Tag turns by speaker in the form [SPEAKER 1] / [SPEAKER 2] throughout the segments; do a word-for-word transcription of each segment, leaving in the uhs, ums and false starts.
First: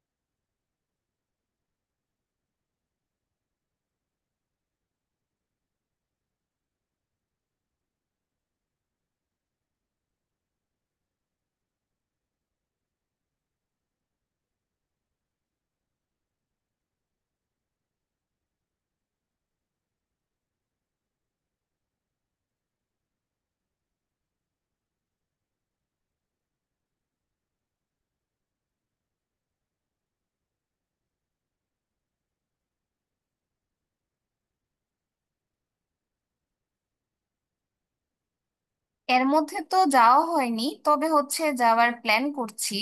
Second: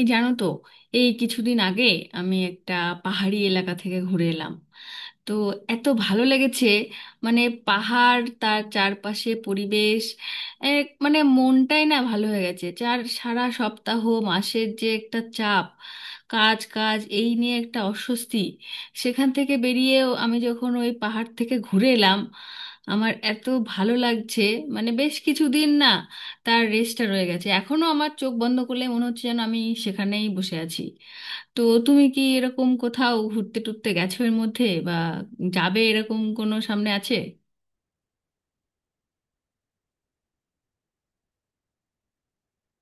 [SPEAKER 1] এই জানো তো, এই কিছুদিন আগে আমি একটা পাহাড়ি এলাকা থেকে ঘুরে এলাম। তো এত ভালো লেগেছে, মানে, পাহাড়, তার চারপাশে পরিবেশ, এক মানে মনটাই না ভালো হয়ে গেছে। চার সারা সপ্তাহ মাসের যে একটা চাপ, কাজ কাজ, এই নিয়ে একটা অস্বস্তি, সেখান থেকে বেরিয়েও আমি যখন ওই পাহাড় থেকে ঘুরে এলাম, আমার এত ভালো লাগছে। মানে বেশ কিছুদিন না, তার রেশটা রয়ে গেছে এখনো, আমার চোখ বন্ধ করলে মনে হচ্ছে যেন আমি সেখানেই বসে আছি। তো তুমি কি এরকম কোথাও ঘুরতে টুরতে গেছো এর মধ্যে, বা যাবে, এরকম কোনো সামনে আছে?
[SPEAKER 2] এর মধ্যে তো যাওয়া হয়নি, তবে হচ্ছে যাওয়ার প্ল্যান করছি।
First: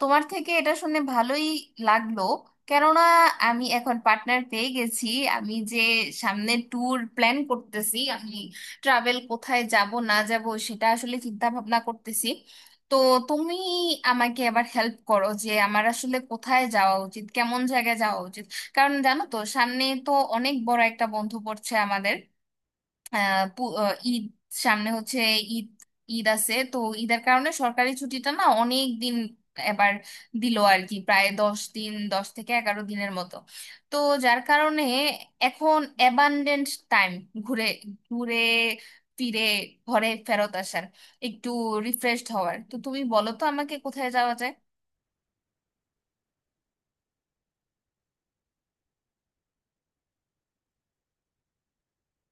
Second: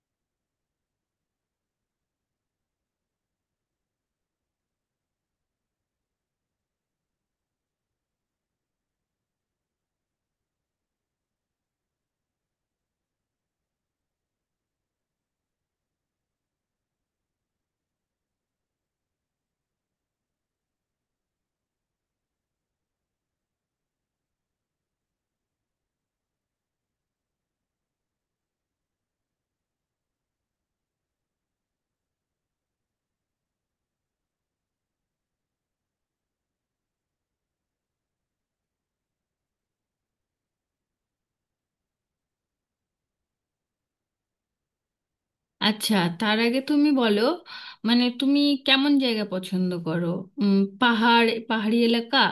[SPEAKER 2] তোমার থেকে এটা শুনে ভালোই লাগলো। কেননা আমি এখন পার্টনার পেয়ে গেছি। আমি যে সামনে ট্যুর প্ল্যান করতেছি, আমি ট্রাভেল কোথায় যাব না যাব সেটা আসলে চিন্তা ভাবনা করতেছি। তো তুমি আমাকে এবার হেল্প করো যে আমার আসলে কোথায় যাওয়া উচিত, কেমন জায়গায় যাওয়া উচিত। কারণ জানো তো, সামনে তো অনেক বড় একটা বন্ধ পড়ছে আমাদের। আহ পু- আহ, ঈদ সামনে হচ্ছে। ঈদ, ঈদ আছে তো। ঈদের কারণে সরকারি ছুটিটা না অনেক দিন এবার দিল আর কি, প্রায় দশ দিন, দশ থেকে এগারো দিনের মতো। তো যার কারণে এখন অ্যাবান্ডেন্ট টাইম ঘুরে ঘুরে ফিরে ঘরে ফেরত আসার, একটু রিফ্রেশড হওয়ার। তো তুমি বলো তো আমাকে কোথায় যাওয়া যায়।
[SPEAKER 1] আচ্ছা, তার আগে তুমি বলো, মানে তুমি কেমন জায়গা পছন্দ করো? উম, পাহাড়, পাহাড়ি এলাকা,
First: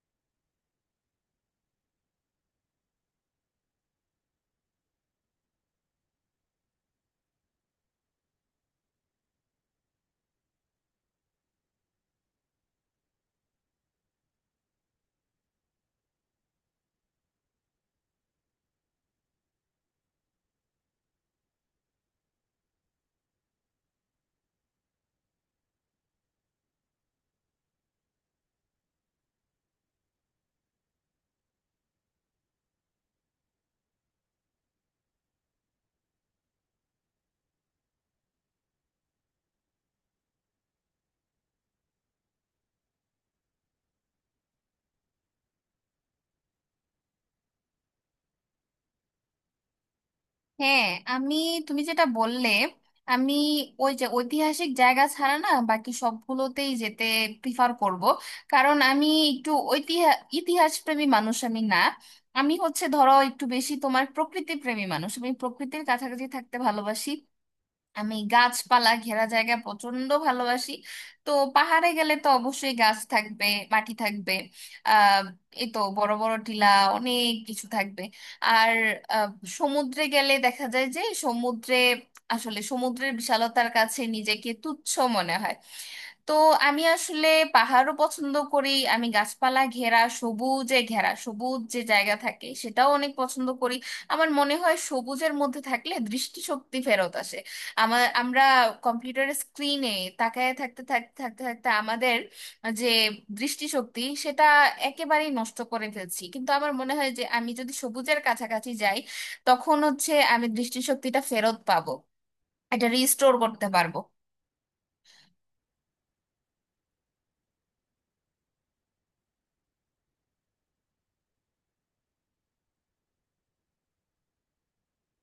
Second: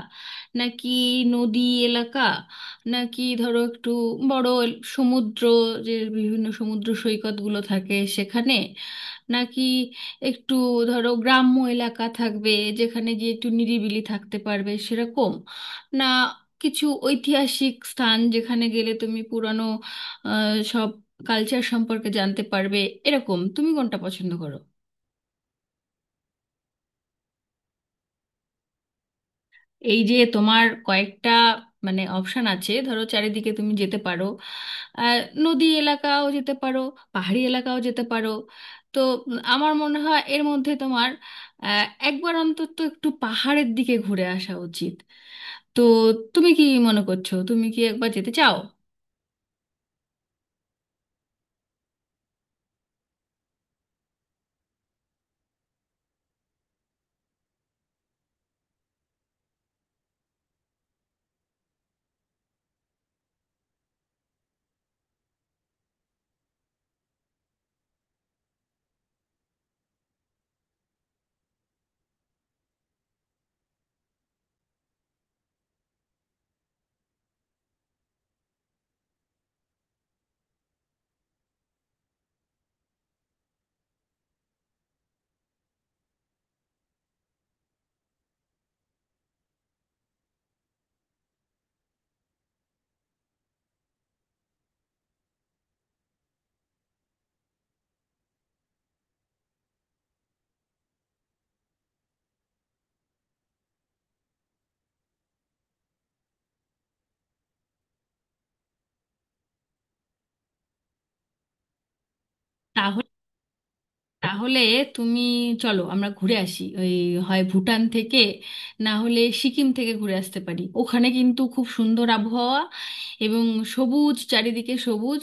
[SPEAKER 1] নাকি নদী এলাকা, নাকি ধরো একটু বড় এল- সমুদ্র, যে বিভিন্ন সমুদ্র সৈকতগুলো থাকে সেখানে, নাকি একটু ধরো গ্রাম্য এলাকা থাকবে যেখানে গিয়ে একটু নিরিবিলি থাকতে পারবে সেরকম, না কিছু ঐতিহাসিক স্থান যেখানে গেলে তুমি পুরানো কালচার সম্পর্কে জানতে পারবে, এরকম তুমি কোনটা পছন্দ করো? এই যে তোমার কয়েকটা, মানে, অপশন আছে, ধরো চারিদিকে তুমি যেতে পারো, আহ, নদী এলাকাও যেতে পারো, পাহাড়ি এলাকাও যেতে পারো। তো আমার মনে হয় এর মধ্যে তোমার আহ, একবার অন্তত একটু পাহাড়ের দিকে ঘুরে আসা উচিত। তো তুমি কি মনে করছো, তুমি কি একবার যেতে চাও?
[SPEAKER 2] হ্যাঁ, আমি, তুমি যেটা বললে, আমি ওই যে ঐতিহাসিক জায়গা ছাড়া না বাকি সবগুলোতেই যেতে প্রিফার করব। কারণ আমি একটু ঐতিহাস ইতিহাস প্রেমী মানুষ, আমি না আমি হচ্ছে ধরো একটু বেশি তোমার প্রকৃতি প্রেমী মানুষ, আমি প্রকৃতির কাছাকাছি থাকতে ভালোবাসি। আমি গাছপালা ঘেরা জায়গা প্রচন্ড ভালোবাসি। তো পাহাড়ে গেলে তো অবশ্যই গাছ থাকবে, মাটি থাকবে, আহ এই তো বড় বড় টিলা, অনেক কিছু থাকবে। আর আহ, সমুদ্রে গেলে দেখা যায় যে সমুদ্রে, আসলে সমুদ্রের বিশালতার কাছে নিজেকে তুচ্ছ মনে হয়। তো আমি আসলে পাহাড়ও পছন্দ করি, আমি গাছপালা ঘেরা, সবুজে ঘেরা সবুজ যে জায়গা থাকে সেটাও অনেক পছন্দ করি। আমার মনে হয় সবুজের মধ্যে থাকলে দৃষ্টিশক্তি ফেরত আসে। আমার, আমরা কম্পিউটারের স্ক্রিনে তাকায় থাকতে থাকতে থাকতে থাকতে আমাদের যে দৃষ্টিশক্তি, সেটা একেবারেই নষ্ট করে ফেলছি। কিন্তু আমার মনে হয় যে আমি যদি সবুজের কাছাকাছি যাই, তখন হচ্ছে আমি দৃষ্টিশক্তিটা ফেরত পাবো, এটা
[SPEAKER 1] তাহলে
[SPEAKER 2] রিস্টোর করতে পারবো।
[SPEAKER 1] তাহলে তুমি, চলো আমরা ঘুরে আসি, ওই হয় ভুটান থেকে, না হলে সিকিম থেকে ঘুরে আসতে পারি। ওখানে কিন্তু খুব সুন্দর আবহাওয়া, এবং সবুজ, চারিদিকে সবুজ,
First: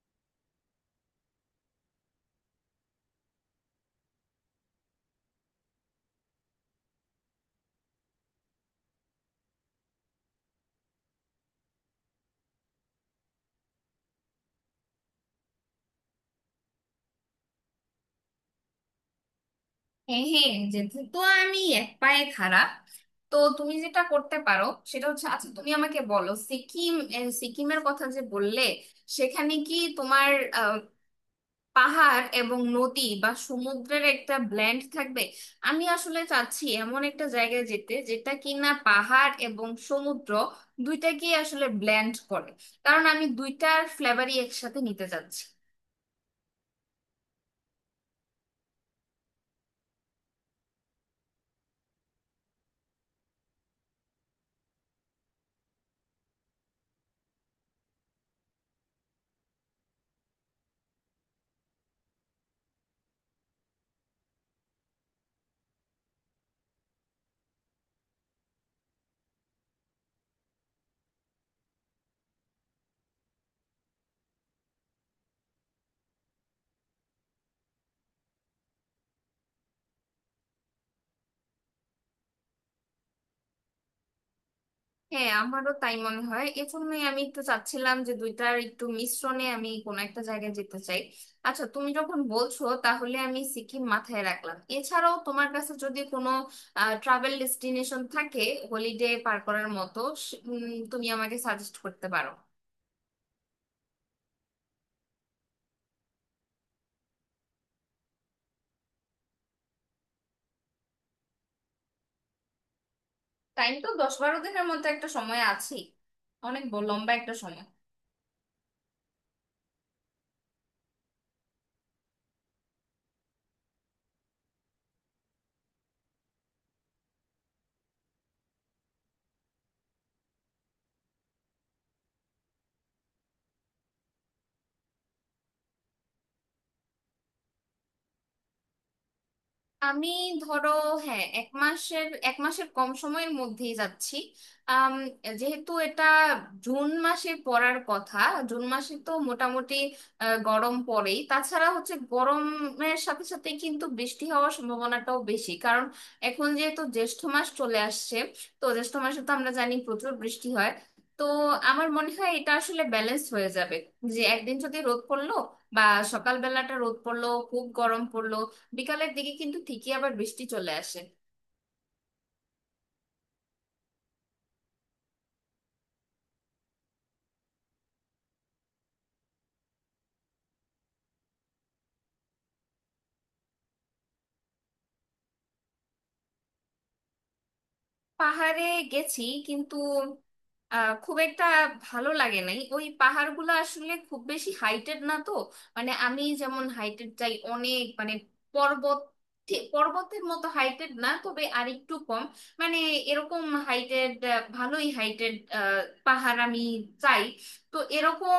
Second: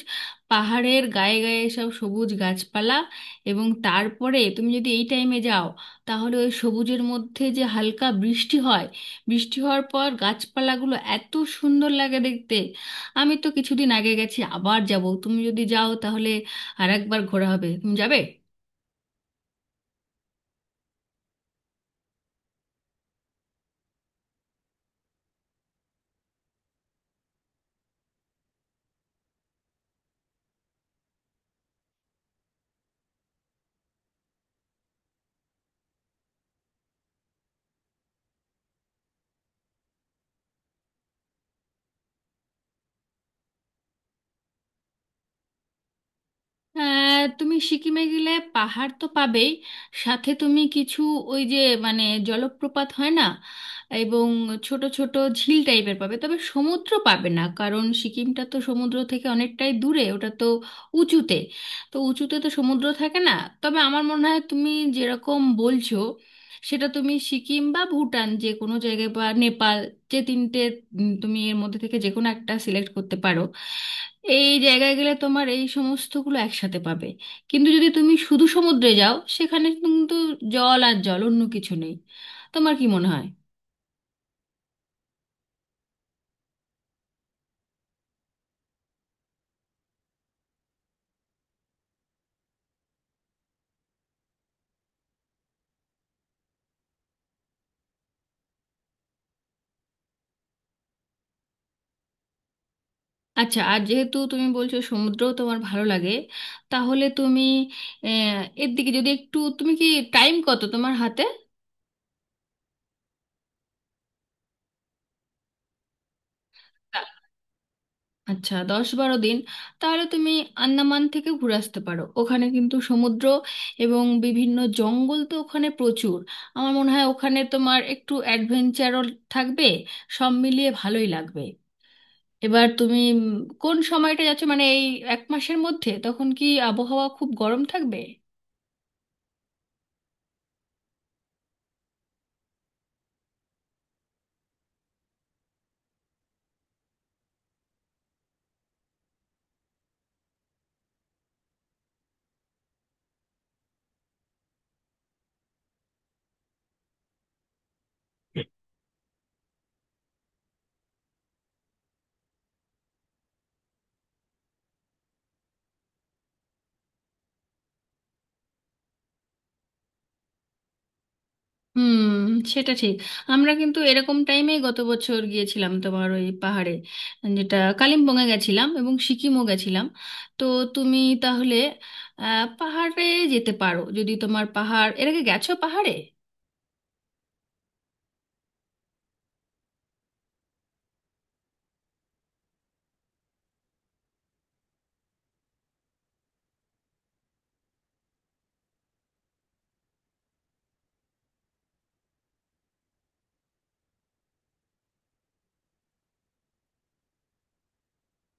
[SPEAKER 1] পাহাড়ের গায়ে গায়ে সব সবুজ গাছপালা। এবং তারপরে তুমি যদি এই টাইমে যাও, তাহলে ওই সবুজের মধ্যে যে হালকা বৃষ্টি হয়, বৃষ্টি হওয়ার পর গাছপালাগুলো এত সুন্দর লাগে দেখতে। আমি তো কিছুদিন আগে গেছি, আবার যাব। তুমি যদি যাও তাহলে আর একবার ঘোরা হবে। তুমি যাবে?
[SPEAKER 2] হ্যাঁ হ্যাঁ, যেহেতু তো আমি এক পায়ে খাড়া। তো তুমি যেটা করতে পারো সেটা হচ্ছে, আচ্ছা তুমি আমাকে বলো সিকিম, আহ, সিকিমের কথা যে বললে, সেখানে কি তোমার আহ, পাহাড় এবং নদী বা সমুদ্রের একটা ব্ল্যান্ড থাকবে? আমি আসলে চাচ্ছি এমন একটা জায়গায় যেতে যেটা কিনা পাহাড় এবং সমুদ্র দুইটাকেই আসলে ব্ল্যান্ড করে। কারণ আমি দুইটার ফ্লেভারই একসাথে নিতে চাচ্ছি।
[SPEAKER 1] আহ, তুমি সিকিমে গেলে পাহাড় তো পাবেই, সাথে তুমি কিছু ওই যে, মানে, জলপ্রপাত হয় না, এবং ছোট ছোট ঝিল টাইপের পাবে। তবে সমুদ্র পাবে না, কারণ সিকিমটা তো সমুদ্র থেকে অনেকটাই দূরে, ওটা তো উঁচুতে। তো উঁচুতে তো সমুদ্র থাকে না। তবে আমার মনে হয় তুমি যেরকম বলছো, সেটা তুমি সিকিম বা ভুটান যে কোনো জায়গায় বা নেপাল, যে তিনটে, উম, তুমি এর মধ্যে থেকে যে কোনো একটা সিলেক্ট করতে পারো। এই জায়গায় গেলে তোমার এই সমস্তগুলো একসাথে পাবে। কিন্তু যদি তুমি শুধু সমুদ্রে যাও, সেখানে কিন্তু জল আর জল, অন্য কিছু নেই। তোমার কি মনে হয়?
[SPEAKER 2] হ্যাঁ, আমারও তাই মনে হয়, এজন্যই আমি একটু চাচ্ছিলাম যে দুইটার একটু মিশ্রণে আমি কোনো একটা জায়গায় যেতে চাই। আচ্ছা তুমি যখন বলছো তাহলে আমি সিকিম মাথায় রাখলাম। এছাড়াও তোমার কাছে যদি কোনো ট্রাভেল ডেস্টিনেশন থাকে হলিডে পার করার মতো, সে- উম, তুমি আমাকে সাজেস্ট করতে পারো।
[SPEAKER 1] আচ্ছা, আর যেহেতু তুমি বলছো সমুদ্র তোমার ভালো লাগে, তাহলে তুমি আহ, এর দিকে যদি একটু, তুমি কি, টাইম কত তোমার হাতে?
[SPEAKER 2] টাইম তো দশ বারো দিনের মতো একটা সময় আছে, অনেক ব- লম্বা একটা সময়।
[SPEAKER 1] আচ্ছা, দশ বারো দিন। তাহলে তুমি আন্দামান থেকে ঘুরে আসতে পারো। ওখানে কিন্তু সমুদ্র এবং বিভিন্ন জঙ্গল তো ওখানে প্রচুর। আমার মনে হয় ওখানে তোমার একটু অ্যাডভেঞ্চারও থাকবে, সব মিলিয়ে ভালোই লাগবে। এবার তুমি উম, কোন সময়টা যাচ্ছ, মানে এই এক মাসের মধ্যে তখন কি আবহাওয়া খুব গরম থাকবে?
[SPEAKER 2] আমি ধরো হ্যাঁ, এক মাসের এক মাসের কম সময়ের মধ্যেই যাচ্ছি। আম, যেহেতু এটা জুন মাসে পড়ার কথা, জুন মাসে তো মোটামুটি আহ, গরম পড়েই। তাছাড়া হচ্ছে গরমের সাথে সাথে কিন্তু বৃষ্টি হওয়ার সম্ভাবনাটাও বেশি, কারণ এখন যেহেতু জ্যৈষ্ঠ মাস চলে আসছে। তো জ্যৈষ্ঠ মাসে তো আমরা জানি প্রচুর বৃষ্টি হয়। তো আমার মনে হয় এটা আসলে ব্যালেন্স হয়ে যাবে। যে একদিন যদি রোদ পড়লো, বা সকালবেলাটা রোদ পড়লো, খুব গরম পড়লো, বিকালের দিকে কিন্তু ঠিকই আবার বৃষ্টি চলে আসে।
[SPEAKER 1] হুম, সেটা ঠিক। আমরা কিন্তু এরকম টাইমেই গত বছর গিয়েছিলাম তোমার, ওই পাহাড়ে, যেটা কালিম্পংয়ে গেছিলাম এবং সিকিমও গেছিলাম। তো তুমি তাহলে আহ, পাহাড়ে যেতে পারো, যদি তোমার পাহাড়, এর আগে গেছো পাহাড়ে?
[SPEAKER 2] পাহাড়ে গেছি, কিন্তু আহ, খুব একটা ভালো লাগে নাই। ওই পাহাড়গুলো আসলে খুব বেশি হাইটেড না তো। মানে আমি যেমন হাইটেড চাই, অনেক, মানে পর্বত, ঠিক পর্বতের মতো হাইটেড না, তবে আরেকটু কম মানে, এরকম হাইটেড, ভালোই হাইটেড পাহাড় আমি চাই। তো এরকম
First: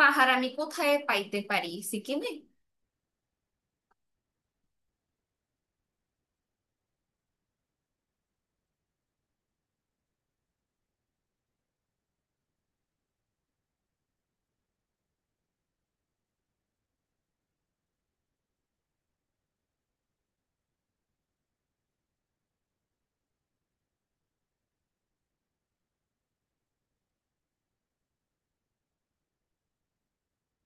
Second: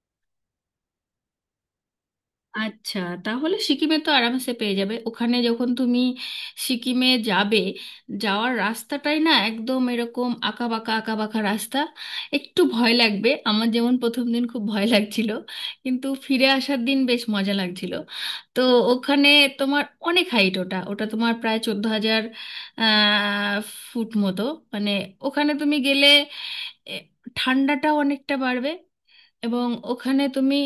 [SPEAKER 2] পাহাড় আমি কোথায় পাইতে পারি সিকিমে?
[SPEAKER 1] আচ্ছা, তাহলে সিকিমে তো আরামসে পেয়ে যাবে। ওখানে যখন তুমি সিকিমে যাবে, যাওয়ার রাস্তাটাই না একদম এরকম আঁকা বাঁকা, আঁকা বাঁকা রাস্তা। একটু ভয় লাগবে, আমার যেমন প্রথম দিন খুব ভয় লাগছিল, কিন্তু ফিরে আসার দিন বেশ মজা লাগছিল। তো ওখানে তোমার অনেক হাইট, ওটা ওটা তোমার প্রায় চোদ্দ হাজার ফুট মতো। মানে ওখানে তুমি গেলে এ, ঠান্ডাটাও অনেকটা বাড়বে। এবং ওখানে তুমি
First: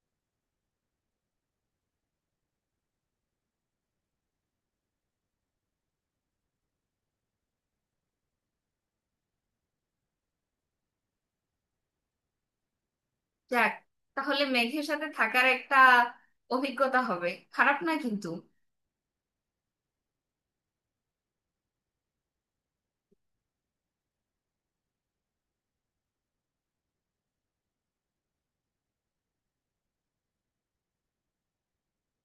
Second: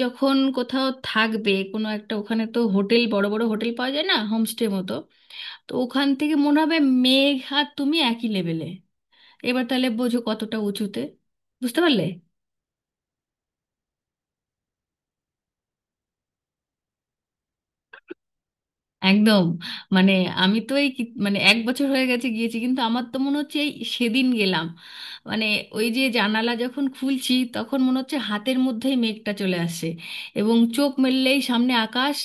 [SPEAKER 1] যখন কোথাও থাকবে, কোনো একটা, ওখানে তো হোটেল, বড় বড় হোটেল পাওয়া যায় না, হোমস্টে মতো। তো ওখান থেকে মনে হবে মেঘ আর তুমি একই লেভেলে। এবার তাহলে বোঝো কতটা উঁচুতে। বুঝতে পারলে?
[SPEAKER 2] যাক, তাহলে মেঘের সাথে থাকার একটা অভিজ্ঞতা হবে, খারাপ না কিন্তু।
[SPEAKER 1] একদম। মানে আমি তো এই কি- মানে এক বছর হয়ে গেছে গিয়েছি, কিন্তু আমার তো মনে হচ্ছে এই সেদিন গেলাম। মানে ওই যে জানালা যখন খুলছি তখন মনে হচ্ছে হাতের মধ্যেই মেঘটা চলে আসে, এবং চোখ মেললেই সামনে আকাশ।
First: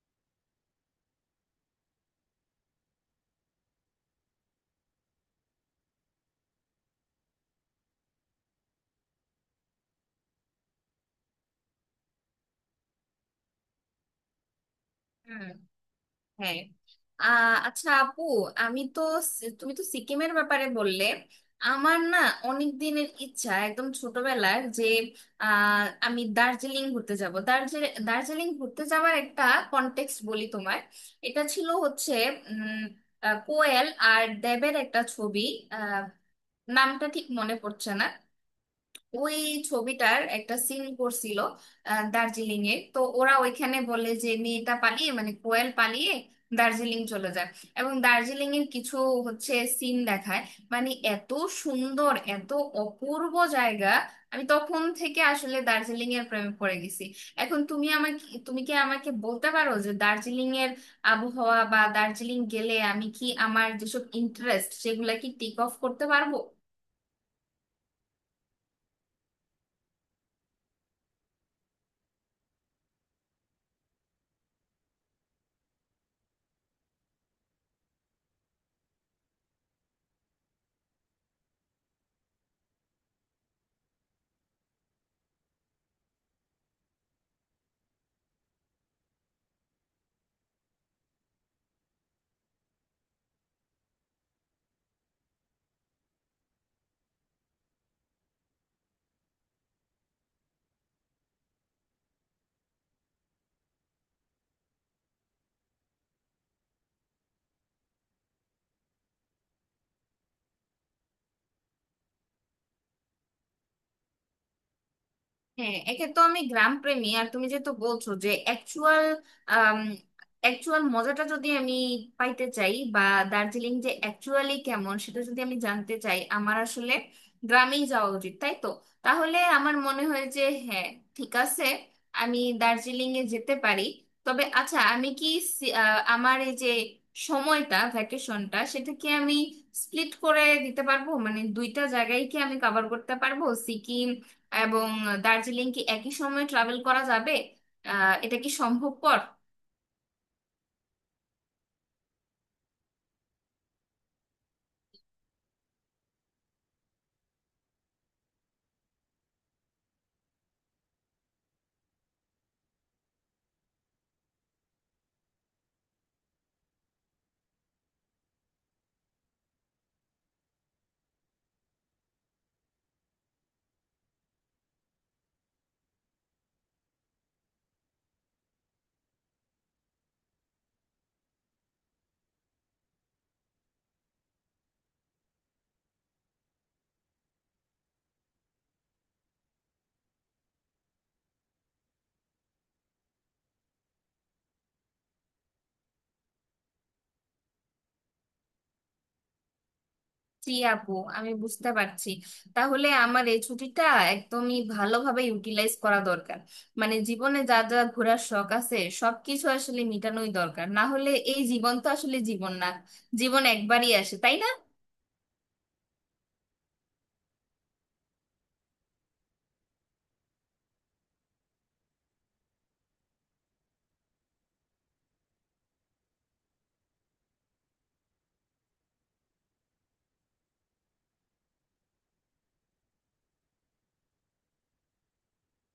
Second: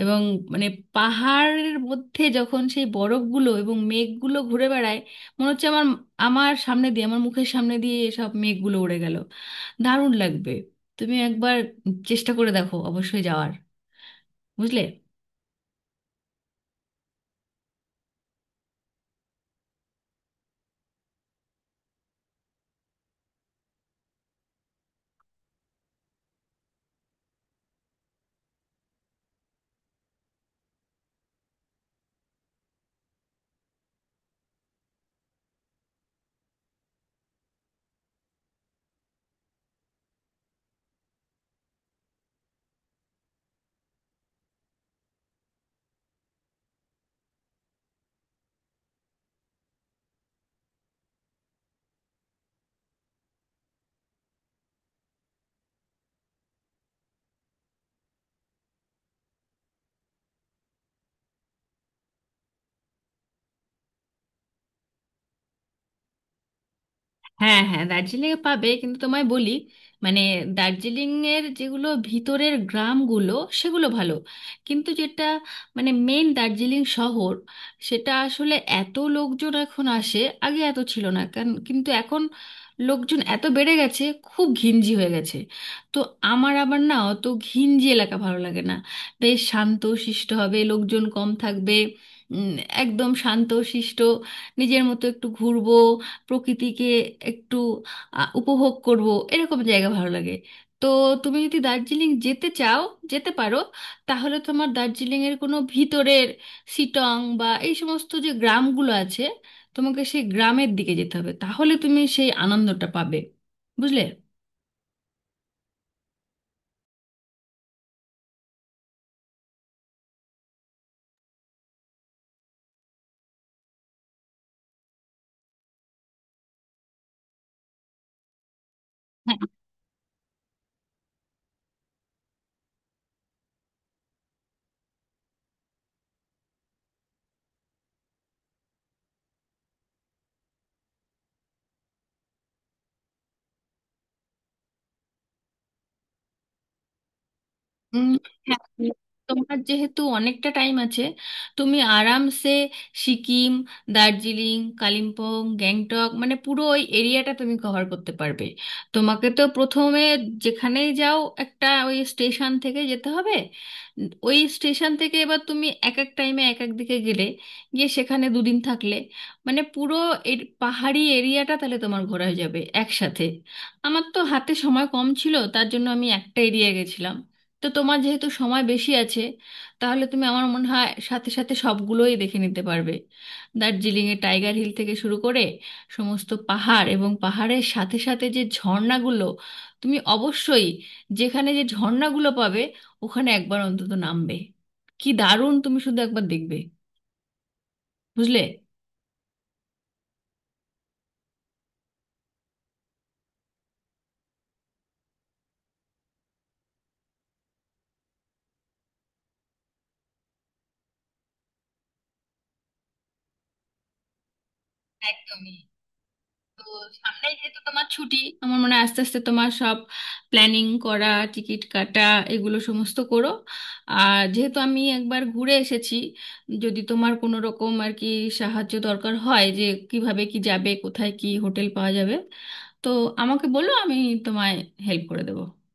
[SPEAKER 1] এবং মানে পাহাড়ের মধ্যে যখন সেই বরফগুলো এবং মেঘগুলো ঘুরে বেড়ায়, মনে হচ্ছে আমার, আমার সামনে দিয়ে, আমার মুখের সামনে দিয়ে এসব মেঘগুলো উড়ে গেল। দারুণ লাগবে। তুমি একবার চেষ্টা করে দেখো অবশ্যই যাওয়ার। বুঝলে?
[SPEAKER 2] হুম, হ্যাঁ। আহ আচ্ছা আপু, আমি তো সি- তুমি তো সিকিমের ব্যাপারে বললে, আমার না অনেক দিনের ইচ্ছা একদম ছোটবেলার যে আহ আমি দার্জিলিং ঘুরতে যাব। দার্জিলিং দার্জিলিং ঘুরতে যাওয়ার একটা কনটেক্সট বলি তোমার। এটা ছিল হচ্ছে উম আহ, কোয়েল আর দেবের একটা ছবি, আহ নামটা ঠিক মনে পড়ছে না। ওই ছবিটার একটা সিন করছিল, আহ, দার্জিলিং এ, তো ওরা ওইখানে বলে যে মেয়েটা পালিয়ে মানে কোয়েল পালিয়ে দার্জিলিং চলে যায়। এবং দার্জিলিং এর কিছু হচ্ছে সিন দেখায়, মানে এত সুন্দর, এত অপূর্ব জায়গা। আমি তখন থেকে আসলে দার্জিলিং এর প্রেমে পড়ে গেছি। এখন তুমি আমাকে, তুমি কি আমাকে বলতে পারো যে দার্জিলিং এর আবহাওয়া বা দার্জিলিং গেলে আমি কি আমার যেসব ইন্টারেস্ট সেগুলা কি টেক অফ করতে পারবো?
[SPEAKER 1] হ্যাঁ, হ্যাঁ, দার্জিলিং এ পাবে, কিন্তু তোমায় বলি, মানে, দার্জিলিং এর যেগুলো ভিতরের গ্রামগুলো, সেগুলো ভালো। কিন্তু যেটা, মানে, মেন দার্জিলিং শহর, সেটা আসলে এত লোকজন এখন আসে, আগে এত ছিল না, কারণ, কিন্তু এখন লোকজন এত বেড়ে গেছে, খুব ঘিঞ্জি হয়ে গেছে। তো আমার আবার না অত ঘিঞ্জি এলাকা ভালো লাগে না। বেশ শান্ত শিষ্ট হবে, লোকজন কম থাকবে, উম, একদম শান্ত শিষ্ট, নিজের মতো একটু ঘুরবো, প্রকৃতিকে একটু আহ, উপভোগ করব, এরকম জায়গা ভালো লাগে। তো তুমি যদি দার্জিলিং যেতে চাও, যেতে পারো। তাহলে তোমার দার্জিলিংয়ের কোনো ভিতরের সিটং বা এই সমস্ত যে গ্রামগুলো আছে, তোমাকে সেই গ্রামের দিকে যেতে হবে, তাহলে তুমি সেই আনন্দটা পাবে। বুঝলে?
[SPEAKER 2] হ্যাঁ, একে তো আমি গ্রাম প্রেমী, আর তুমি যেহেতু বলছো যে অ্যাকচুয়াল অ্যাকচুয়াল মজাটা যদি আমি পাইতে চাই, বা দার্জিলিং যে অ্যাকচুয়ালি কেমন সেটা যদি আমি জানতে চাই, আমার আসলে গ্রামেই যাওয়া উচিত, তাই তো? তাহলে আমার মনে হয় যে হ্যাঁ, ঠিক আছে, আমি দার্জিলিং এ যেতে পারি। তবে আচ্ছা, আমি কি সি- আহ, আমার এই যে সময়টা ভ্যাকেশনটা, সেটা কি আমি স্প্লিট করে দিতে পারবো? মানে দুইটা জায়গায় কি আমি কভার করতে পারবো, সিকিম এবং দার্জিলিং কি একই সময়ে ট্রাভেল করা যাবে?
[SPEAKER 1] উম,
[SPEAKER 2] আহ এটা কি
[SPEAKER 1] হ্যাঁ,
[SPEAKER 2] সম্ভবপর?
[SPEAKER 1] তোমার যেহেতু অনেকটা টাইম আছে, তুমি আরামসে সিকিম, দার্জিলিং, কালিম্পং, গ্যাংটক, মানে পুরো ওই এরিয়াটা তুমি কভার করতে পারবে। তোমাকে তো প্রথমে যেখানেই যাও একটা ওই স্টেশন থেকে যেতে হবে। উম, ওই স্টেশন থেকে এবার তুমি এক এক টাইমে এক এক দিকে গেলে, গিয়ে সেখানে দুদিন থাকলে, মানে পুরো এর পাহাড়ি এরিয়াটা তাহলে তোমার ঘোরা হয়ে যাবে একসাথে। আমার তো হাতে সময় কম ছিল, তার জন্য আমি একটা এরিয়া গেছিলাম। তো তোমার যেহেতু সময় বেশি আছে, তাহলে তুমি, আমার মনে হয়, সাথে সাথে সবগুলোই দেখে নিতে পারবে। দার্জিলিংয়ে টাইগার হিল থেকে শুরু করে সমস্ত পাহাড়, এবং পাহাড়ের সাথে সাথে যে ঝর্ণাগুলো, তুমি অবশ্যই, যেখানে যে ঝর্ণাগুলো পাবে ওখানে একবার অন্তত নামবে। কি দারুণ, তুমি শুধু একবার দেখবে। বুঝলে?
[SPEAKER 2] জি আপু, আমি বুঝতে পারছি। তাহলে আমার এই ছুটিটা একদমই ভালোভাবে ইউটিলাইজ করা দরকার। মানে জীবনে যা যা ঘোরার শখ আছে সবকিছু আসলে মিটানোই দরকার, না হলে এই জীবন তো আসলে জীবন না। জীবন একবারই আসে, তাই না?
[SPEAKER 1] একদমই। তো সামনে যেহেতু তোমার ছুটি, আমার মনে হয় আস্তে আস্তে তোমার সব প্ল্যানিং করা, টিকিট কাটা, এগুলো সমস্ত করো। আর যেহেতু আমি একবার ঘুরে এসেছি, যদি তোমার কোনো রকম আর কি সাহায্য দরকার হয়, যে কিভাবে কি যাবে, কোথায় কি হোটেল পাওয়া যাবে, তো আমাকে বলো, আমি তোমায় হেল্প করে দেবো।